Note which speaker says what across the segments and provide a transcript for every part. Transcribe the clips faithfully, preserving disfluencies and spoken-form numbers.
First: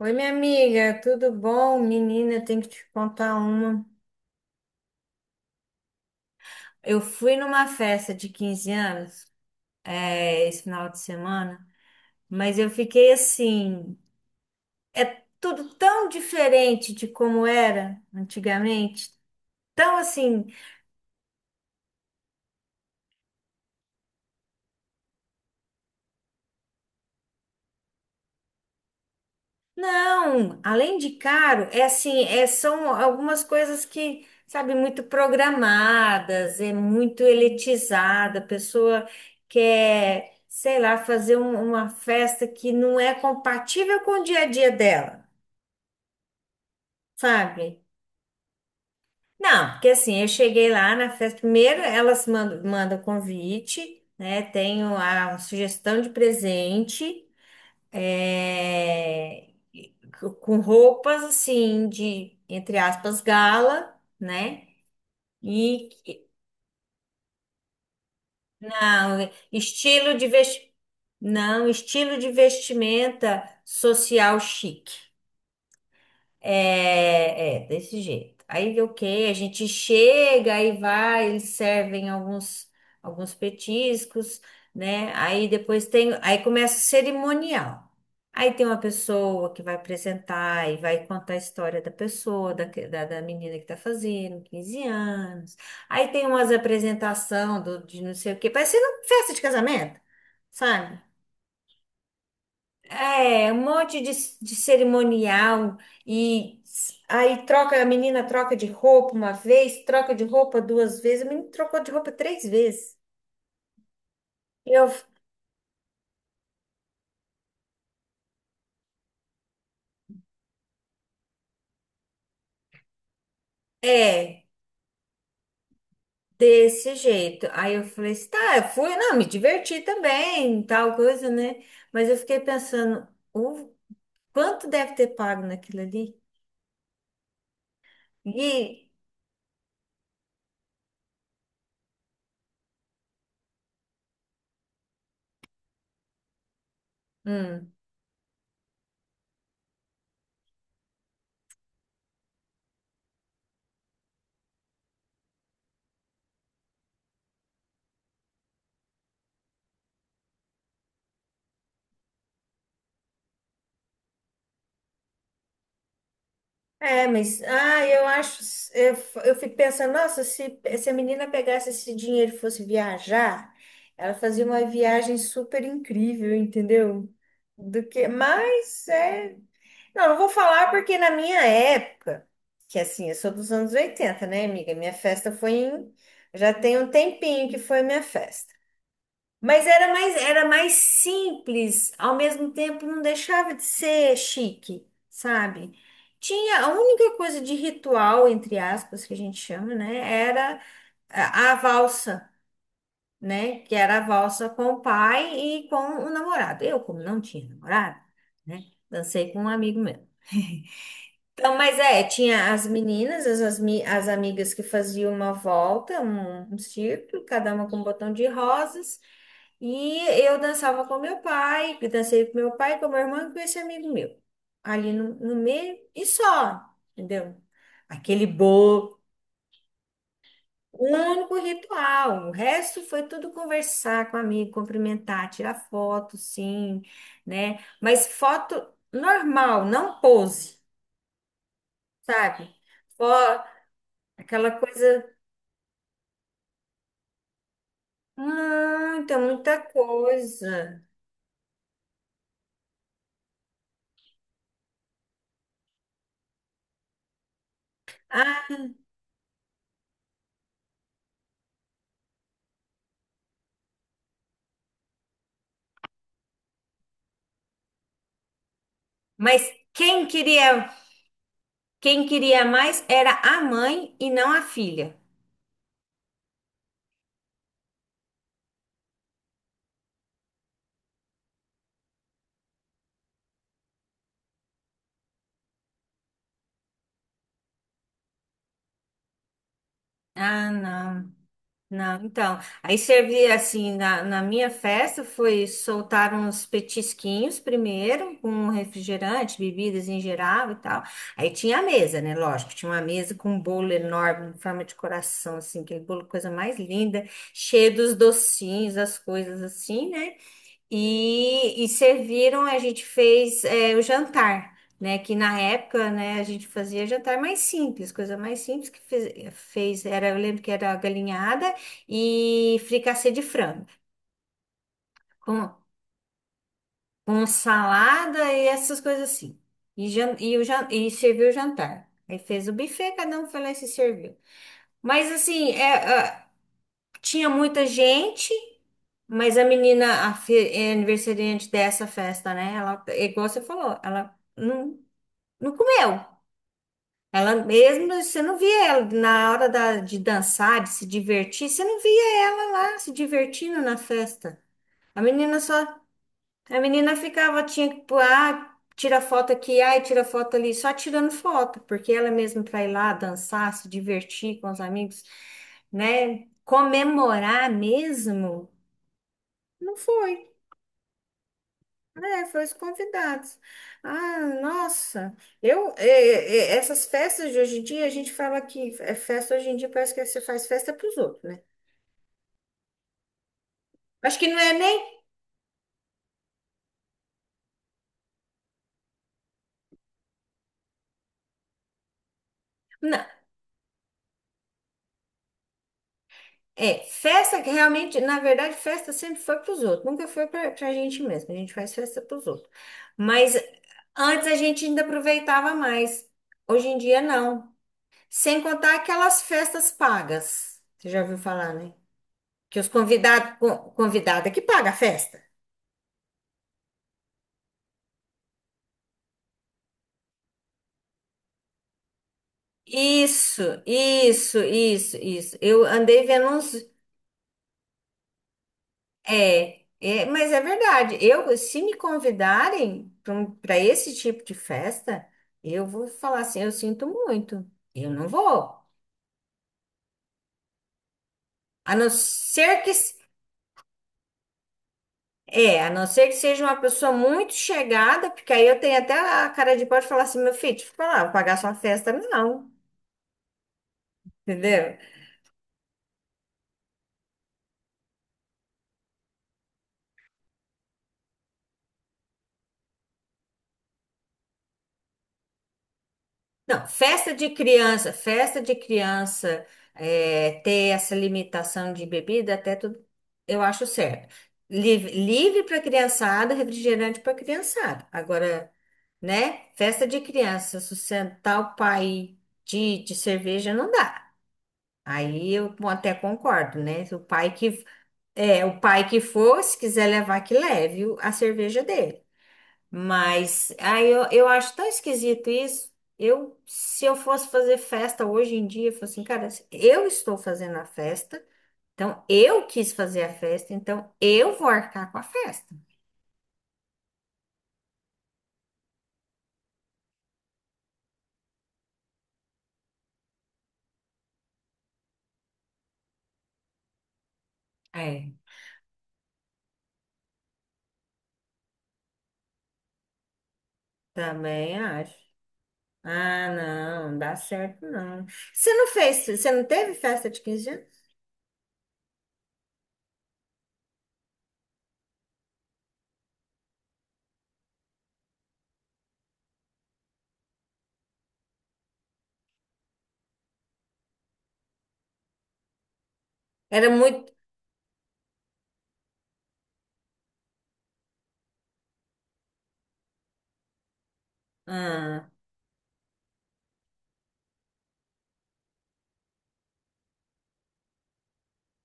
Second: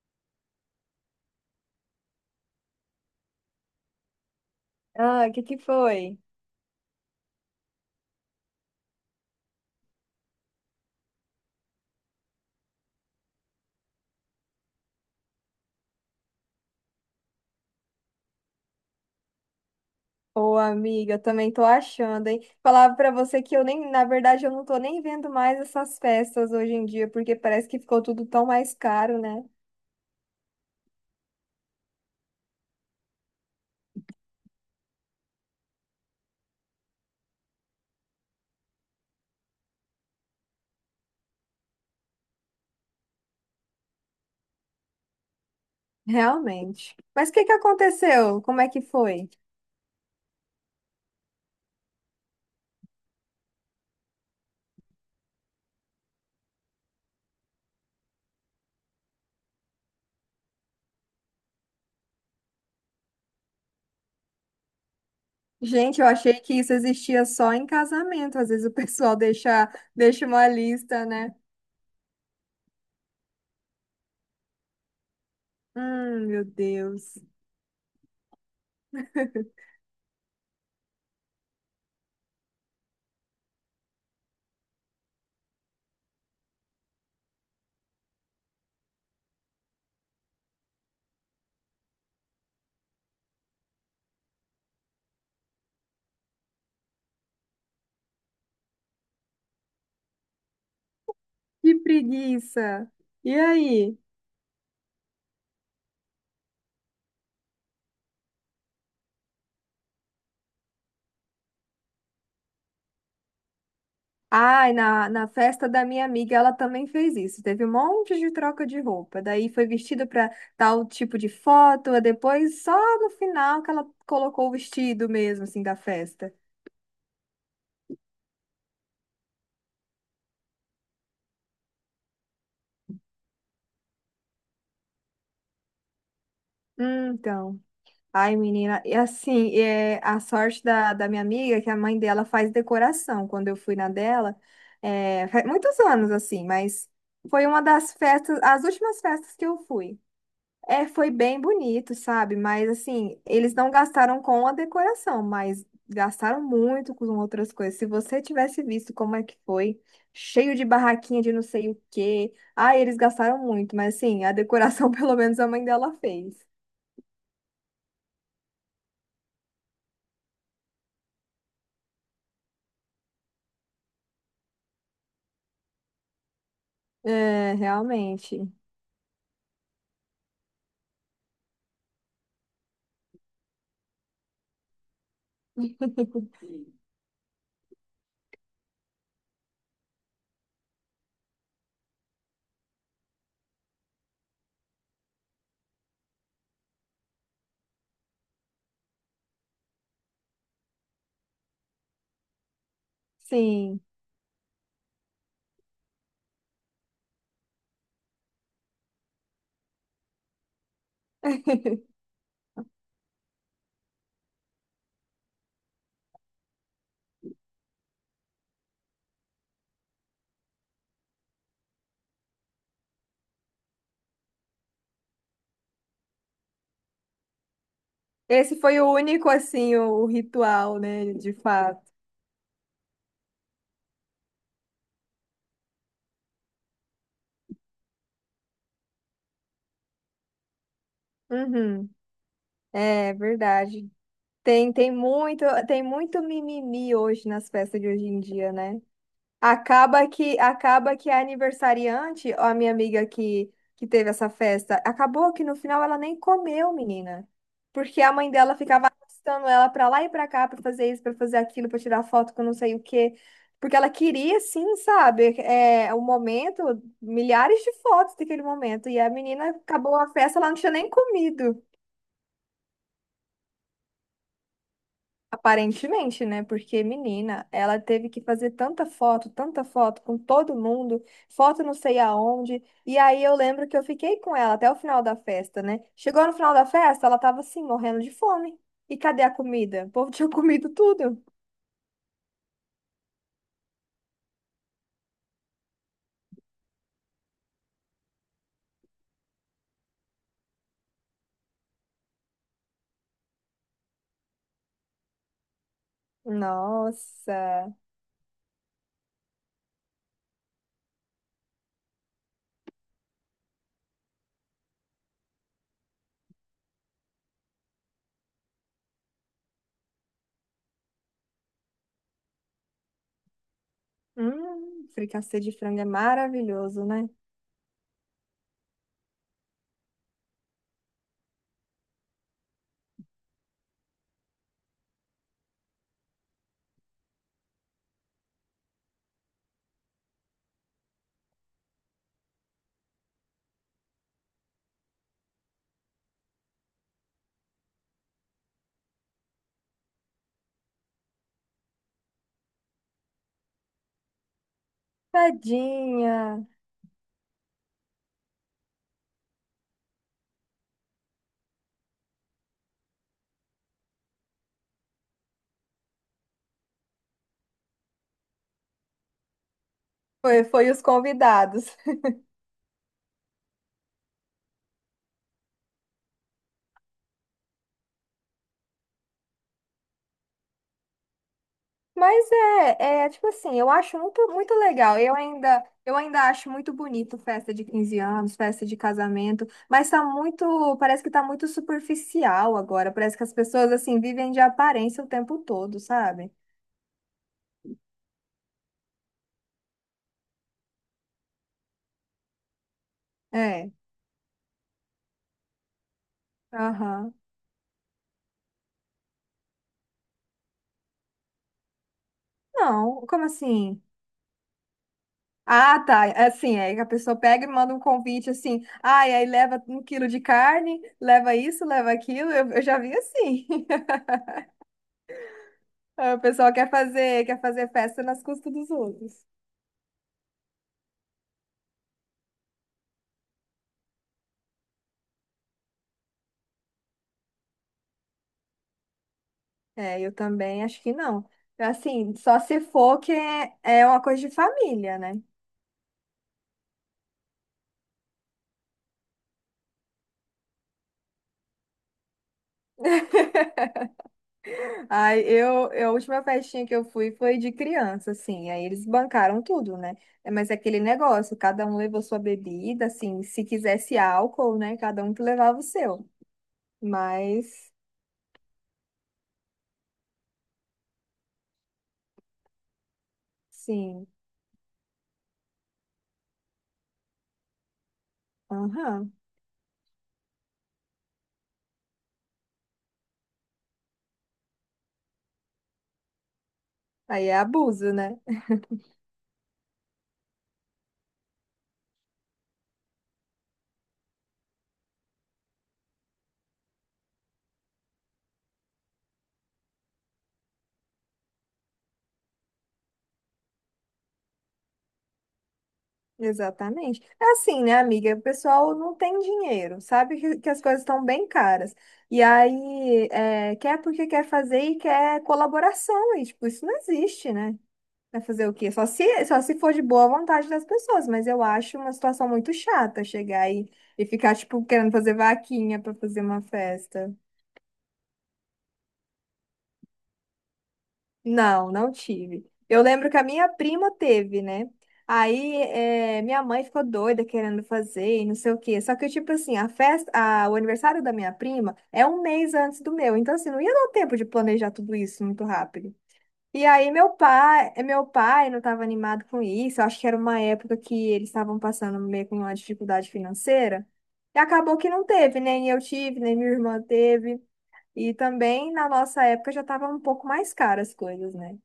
Speaker 1: Oi, minha amiga, tudo bom? Menina, eu tenho que te contar uma.
Speaker 2: Ah, o que que foi?
Speaker 1: Eu fui numa festa de quinze anos, é, esse final de semana. Mas eu fiquei assim, é tudo tão diferente de como era antigamente, tão assim.
Speaker 2: Ô, amiga, eu também tô achando, hein? Falava pra você que eu nem, na verdade, eu não tô nem vendo mais essas festas hoje em dia, porque parece que ficou tudo tão mais caro, né?
Speaker 1: Não, além de caro, é assim, é, são algumas coisas que, sabe, muito programadas, é muito elitizada. A pessoa quer, sei lá, fazer um- uma festa que não é compatível com o dia a dia dela,
Speaker 2: Realmente. Mas o que que
Speaker 1: sabe?
Speaker 2: aconteceu? Como é que foi?
Speaker 1: Não, porque assim, eu cheguei lá na festa. Primeiro elas mandam, mandam convite, né? Tenho a sugestão de presente. é, com roupas assim de, entre aspas, gala, né? E
Speaker 2: Gente, eu achei que isso existia só em casamento. Às vezes o pessoal
Speaker 1: não,
Speaker 2: deixa,
Speaker 1: estilo de
Speaker 2: deixa uma
Speaker 1: vesti...
Speaker 2: lista, né?
Speaker 1: não, estilo de vestimenta social chique.
Speaker 2: Hum, meu Deus.
Speaker 1: É, é, desse jeito. Aí o que? A gente chega, aí vai, eles servem alguns, alguns petiscos, né? Aí depois tem, aí começa o cerimonial. Aí tem uma pessoa que vai apresentar e vai contar a história da pessoa, da, que- da, da menina que tá fazendo quinze anos. Aí tem umas apresentação do, de não sei o quê, parecendo festa de casamento, sabe?
Speaker 2: Que preguiça. E
Speaker 1: É, um
Speaker 2: aí?
Speaker 1: monte de, de cerimonial. E s- aí troca, a menina troca de roupa uma vez, troca de roupa duas vezes, a menina trocou de roupa três vezes.
Speaker 2: Ai,
Speaker 1: Eu, f-
Speaker 2: na, na festa da minha amiga, ela também fez isso. Teve um monte de troca de roupa. Daí foi vestida para tal tipo de foto, e depois só no final que ela
Speaker 1: É,
Speaker 2: colocou o vestido mesmo, assim, da festa.
Speaker 1: desse jeito. Aí eu falei assim, tá, eu fui, não, me diverti também, tal coisa, né? Mas eu fiquei pensando, o quanto deve ter pago naquilo ali?
Speaker 2: Hum, então. Ai, menina,
Speaker 1: E,
Speaker 2: e assim, é, a sorte da, da minha amiga é que a mãe dela faz decoração. Quando eu fui na dela, é, faz muitos anos, assim, mas foi uma
Speaker 1: hum.
Speaker 2: das festas, as últimas festas que eu fui. É, foi bem bonito, sabe? Mas assim, eles não gastaram com a decoração, mas gastaram muito com outras coisas. Se você tivesse visto como é que foi, cheio de barraquinha de não sei o quê. Ah, eles gastaram muito, mas assim, a decoração pelo menos a mãe dela fez.
Speaker 1: É, mas ah, eu acho, eu, eu fico pensando, nossa, se, se a menina pegasse esse dinheiro e fosse viajar, ela fazia uma viagem super incrível, entendeu?
Speaker 2: É,
Speaker 1: Do que,
Speaker 2: realmente.
Speaker 1: mas é, Não, não vou falar porque na minha época, que assim, eu sou dos anos oitenta, né, amiga? Minha festa foi em, Já tem um tempinho que foi minha festa. Mas era mais, era mais simples, ao mesmo tempo não deixava de ser chique, sabe? Tinha a única coisa de ritual, entre aspas, que a gente chama, né? Era a, a valsa, né? Que
Speaker 2: Sim.
Speaker 1: era a valsa com o pai e com o namorado. Eu, como não tinha namorado, né? Dancei com um amigo meu. Então, mas é, tinha as meninas, as, as, mi- as amigas que faziam uma volta, um, um círculo, cada uma com um botão de rosas. E eu dançava com meu pai, que dancei com meu pai, com meu irmão e com esse amigo meu. Ali no, no meio e só, entendeu? Aquele
Speaker 2: Esse foi o
Speaker 1: bolo,
Speaker 2: único, assim, o, o ritual,
Speaker 1: o
Speaker 2: né, de
Speaker 1: único
Speaker 2: fato.
Speaker 1: ritual. O resto foi tudo conversar com amigo, cumprimentar, tirar foto, sim, né? Mas foto normal, não pose,
Speaker 2: Uhum.
Speaker 1: sabe?
Speaker 2: É
Speaker 1: Fo-
Speaker 2: verdade.
Speaker 1: Aquela
Speaker 2: Tem, tem
Speaker 1: coisa,
Speaker 2: muito, tem muito mimimi hoje nas festas de hoje em dia, né?
Speaker 1: muita, muita
Speaker 2: Acaba que
Speaker 1: coisa.
Speaker 2: acaba que a aniversariante, ó, a minha amiga que, que teve essa festa, acabou que no final ela nem comeu, menina. Porque a mãe
Speaker 1: Ah,
Speaker 2: dela ficava arrastando ela pra lá e pra cá pra fazer isso, pra fazer aquilo, pra tirar foto com não sei o quê. Porque ela queria, sim, sabe, é, o momento, milhares de fotos daquele momento. E a
Speaker 1: Mas
Speaker 2: menina acabou
Speaker 1: quem
Speaker 2: a festa, ela não
Speaker 1: queria
Speaker 2: tinha nem comido.
Speaker 1: quem queria mais era a mãe e não a filha.
Speaker 2: Aparentemente, né? Porque, menina, ela teve que fazer tanta foto, tanta foto com todo mundo, foto não sei aonde. E aí eu lembro que eu fiquei com ela até o final da festa, né? Chegou no final da festa, ela tava assim, morrendo de fome. E cadê a comida? O povo tinha
Speaker 1: Ah,
Speaker 2: comido
Speaker 1: não,
Speaker 2: tudo.
Speaker 1: não. Então, aí servia assim, na, na minha festa foi soltar uns petisquinhos primeiro, com refrigerante, bebidas em geral e tal. Aí tinha a mesa, né? Lógico, tinha uma mesa com um bolo enorme, em forma de coração, assim, aquele bolo, coisa mais linda, cheio
Speaker 2: Nossa!
Speaker 1: dos docinhos, as coisas assim, né? E, e serviram, a gente fez é, o jantar, né? Que na época, né, a gente fazia jantar mais simples, coisa mais simples que fez, fez era, eu lembro que era galinhada e fricassê de frango,
Speaker 2: Hum, fricassê de
Speaker 1: com,
Speaker 2: frango é maravilhoso, né?
Speaker 1: com salada e essas coisas assim. E, jan- e, o jan- e serviu o jantar. Aí fez o buffet, cada um foi lá e se serviu. Mas assim, é, tinha muita gente, mas a menina, a fe- é aniversariante dessa festa, né? Ela, é igual você falou, ela não, não comeu. Ela mesmo, você não via ela na hora da- de dançar, de se divertir, você não via ela lá se divertindo na festa. A menina só,
Speaker 2: Tadinha!
Speaker 1: a menina ficava, tinha que, pôr, ah, tira foto aqui, ai, tira foto ali, só tirando foto. Porque ela mesmo para ir lá dançar, se divertir com os amigos, né? Comemorar mesmo. Não foi,
Speaker 2: Foi, foi os convidados.
Speaker 1: né? Foi os convidados. Ah, nossa, eu é, é, é, essas festas de hoje em dia, a gente fala que é festa hoje em dia parece que você faz festa para os outros, né?
Speaker 2: Mas é, é tipo assim, eu acho
Speaker 1: Acho que
Speaker 2: muito,
Speaker 1: não é
Speaker 2: muito
Speaker 1: nem
Speaker 2: legal. Eu ainda, eu ainda acho muito bonito festa de quinze anos, festa de casamento, mas tá muito, parece que tá muito superficial agora.
Speaker 1: Não,
Speaker 2: Parece que as pessoas assim vivem de aparência o tempo todo, sabe?
Speaker 1: é festa que realmente, na verdade, festa sempre foi para os outros, nunca foi para a gente mesmo. A gente faz festa para os outros. Mas
Speaker 2: É.
Speaker 1: antes a gente ainda aproveitava mais. Hoje em dia
Speaker 2: Aham.
Speaker 1: não. Sem contar aquelas festas pagas. Você já ouviu falar, né? Que os
Speaker 2: Não, como
Speaker 1: convidados,
Speaker 2: assim?
Speaker 1: convidada que paga a festa.
Speaker 2: Ah, tá. Assim, é que a pessoa pega e manda um convite assim, ah, e aí leva um quilo de carne, leva isso, leva aquilo. Eu, eu já vi
Speaker 1: Isso,
Speaker 2: assim.
Speaker 1: isso, isso, isso. Eu andei
Speaker 2: O
Speaker 1: vendo uns.
Speaker 2: pessoal quer fazer, quer fazer festa nas custas dos outros.
Speaker 1: É, é, mas é verdade. Eu, se me convidarem para esse tipo de festa, eu vou falar assim, eu sinto muito. Eu não vou.
Speaker 2: É, eu também acho que não.
Speaker 1: A não
Speaker 2: Assim, só se
Speaker 1: ser que s-
Speaker 2: for que é é uma coisa de família, né?
Speaker 1: é, a não ser que seja uma pessoa muito chegada, porque aí eu tenho até a cara de pau de falar assim, meu filho, deixa eu falar, vou pagar sua festa, não, entendeu?
Speaker 2: Aí eu, eu- a última festinha que eu fui foi de criança, assim. Aí eles bancaram tudo, né? É, mas é aquele negócio, cada um levou sua bebida, assim. Se quisesse álcool, né? Cada um que levava o seu.
Speaker 1: Não, festa de
Speaker 2: Mas,
Speaker 1: criança, festa de criança é, ter essa limitação de bebida, até tudo, eu acho
Speaker 2: sim.
Speaker 1: certo. Livre, livre para criançada, refrigerante para criançada. Agora,
Speaker 2: Aham.
Speaker 1: né? Festa de criança, sustentar o pai de, de cerveja não dá. Aí eu até concordo, né? O
Speaker 2: Aí
Speaker 1: pai
Speaker 2: é
Speaker 1: que
Speaker 2: abuso, né?
Speaker 1: é, o pai que for, se quiser levar, que leve o- a cerveja dele. Mas aí eu, eu acho tão esquisito isso. Eu, se eu fosse fazer festa hoje em dia, eu falo assim, cara, eu estou fazendo a festa, então eu quis fazer a festa, então eu vou arcar com a festa.
Speaker 2: Exatamente. É assim, né, amiga? O pessoal não tem dinheiro, sabe que, que as coisas estão bem caras. E aí, é, quer porque quer fazer e quer colaboração. E, tipo, isso não existe, né?
Speaker 1: É.
Speaker 2: Vai fazer o quê? Só se, só se for de boa vontade das pessoas. Mas eu acho uma situação muito chata chegar aí e ficar,
Speaker 1: Também
Speaker 2: tipo, querendo
Speaker 1: acho.
Speaker 2: fazer vaquinha para fazer
Speaker 1: Ah,
Speaker 2: uma
Speaker 1: não, não
Speaker 2: festa.
Speaker 1: dá certo não. Você não fez, você não teve festa de quinze anos?
Speaker 2: Não, não tive. Eu lembro que a minha prima teve, né? Aí eh, minha mãe ficou doida querendo fazer e não sei o quê. Só que, tipo assim, a festa, a- o aniversário da minha prima é um mês antes do meu. Então, assim, não ia dar tempo de planejar tudo isso muito rápido. E
Speaker 1: Era
Speaker 2: aí meu
Speaker 1: muito,
Speaker 2: pai, meu pai não estava animado com isso. Eu acho que era uma época que eles estavam passando meio com uma dificuldade financeira. E acabou que não
Speaker 1: ah,
Speaker 2: teve, nem eu tive, nem minha irmã teve. E também na nossa época já estava um pouco mais caras as coisas, né?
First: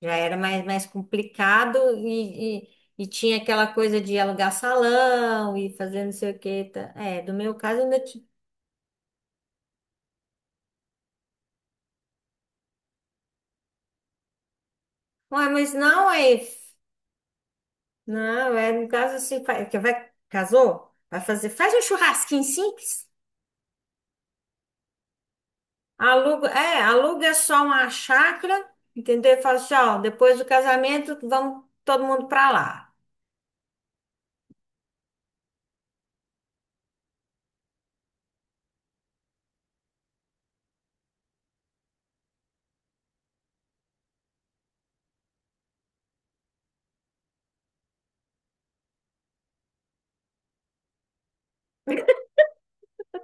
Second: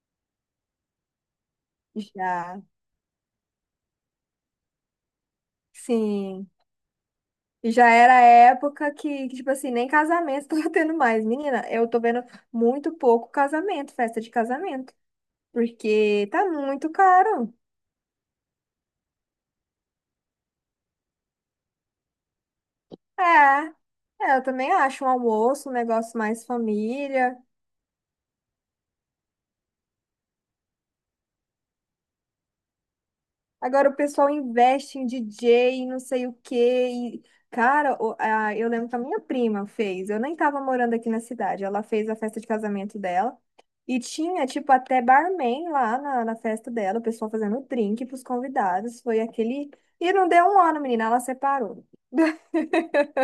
Speaker 1: Já era mais, mais, complicado e,
Speaker 2: Já,
Speaker 1: e, e tinha aquela coisa de alugar salão e fazer não sei o
Speaker 2: sim.
Speaker 1: que. É, do meu
Speaker 2: E
Speaker 1: caso
Speaker 2: já
Speaker 1: ainda
Speaker 2: era a época que, que, tipo assim, nem casamento tava tendo mais. Menina, eu tô vendo muito pouco casamento, festa de casamento,
Speaker 1: Ué, mas não
Speaker 2: porque
Speaker 1: é.
Speaker 2: tá muito caro.
Speaker 1: Não, é no caso assim, fa- que vai, casou? Vai fazer. Faz um churrasquinho simples.
Speaker 2: É, é, eu também acho um almoço, um negócio mais
Speaker 1: Aluga, é, aluga
Speaker 2: família.
Speaker 1: só uma chácara, entendeu? E fala assim, ó, depois do casamento, vamos todo mundo pra lá.
Speaker 2: Agora o pessoal investe em D J, não sei o quê. E, cara, o- a- eu lembro que a minha prima fez. Eu nem tava morando aqui na cidade. Ela fez a festa de casamento dela. E tinha, tipo, até barman lá na, na festa dela. O pessoal fazendo drink pros convidados. Foi aquele. E não deu um ano, menina. Ela separou.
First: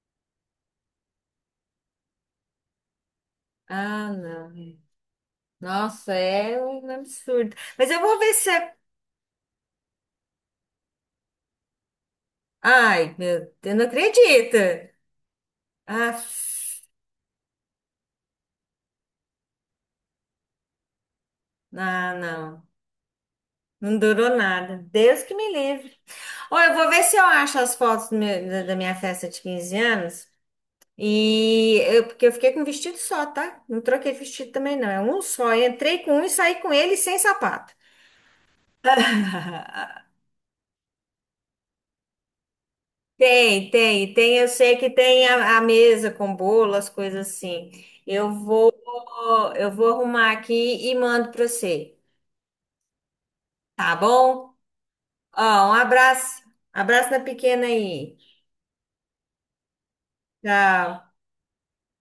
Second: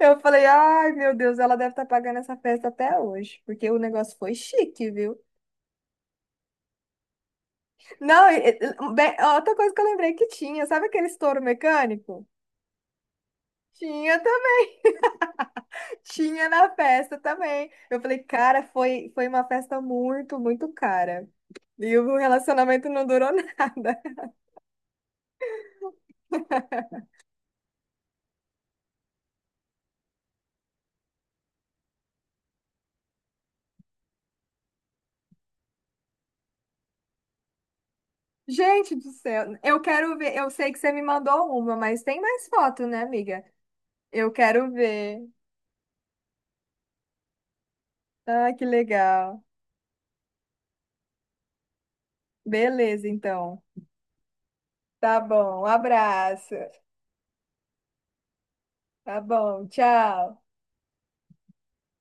Speaker 2: Eu falei, ai, meu Deus, ela deve estar pagando essa festa até hoje. Porque o
Speaker 1: Ah,
Speaker 2: negócio foi
Speaker 1: não.
Speaker 2: chique, viu?
Speaker 1: Nossa, é um absurdo. Mas eu vou
Speaker 2: Não,
Speaker 1: ver
Speaker 2: e-
Speaker 1: se é.
Speaker 2: e- bem, outra coisa que eu lembrei que tinha. Sabe aquele estouro mecânico?
Speaker 1: Ai, meu Deus, não
Speaker 2: Tinha.
Speaker 1: acredito. Ah,
Speaker 2: Tinha na festa também. Eu falei, cara, foi, foi uma festa muito, muito cara. E
Speaker 1: não,
Speaker 2: o
Speaker 1: não.
Speaker 2: relacionamento não durou
Speaker 1: Não
Speaker 2: nada.
Speaker 1: durou nada. Deus que me livre. Ó, eu vou ver se eu acho as fotos do meu- da da minha festa de quinze anos. E eu, porque eu fiquei com um vestido só, tá? Não troquei de vestido também, não. É um só. Eu entrei com um e saí com ele sem sapato.
Speaker 2: Gente do céu, eu quero ver. Eu sei que você me mandou uma, mas tem mais foto, né, amiga?
Speaker 1: Tem, tem,
Speaker 2: Eu
Speaker 1: tem. Eu
Speaker 2: quero
Speaker 1: sei que
Speaker 2: ver.
Speaker 1: tem a, a mesa com bolo, as coisas assim. Eu
Speaker 2: Ah, que
Speaker 1: vou,
Speaker 2: legal.
Speaker 1: eu vou arrumar aqui e mando pra você,
Speaker 2: Beleza, então.
Speaker 1: tá bom?
Speaker 2: Tá
Speaker 1: Ó,
Speaker 2: bom, um
Speaker 1: um abraço.
Speaker 2: abraço.
Speaker 1: Abraço na pequena aí.
Speaker 2: Tá bom, tchau.
Speaker 1: Tchau.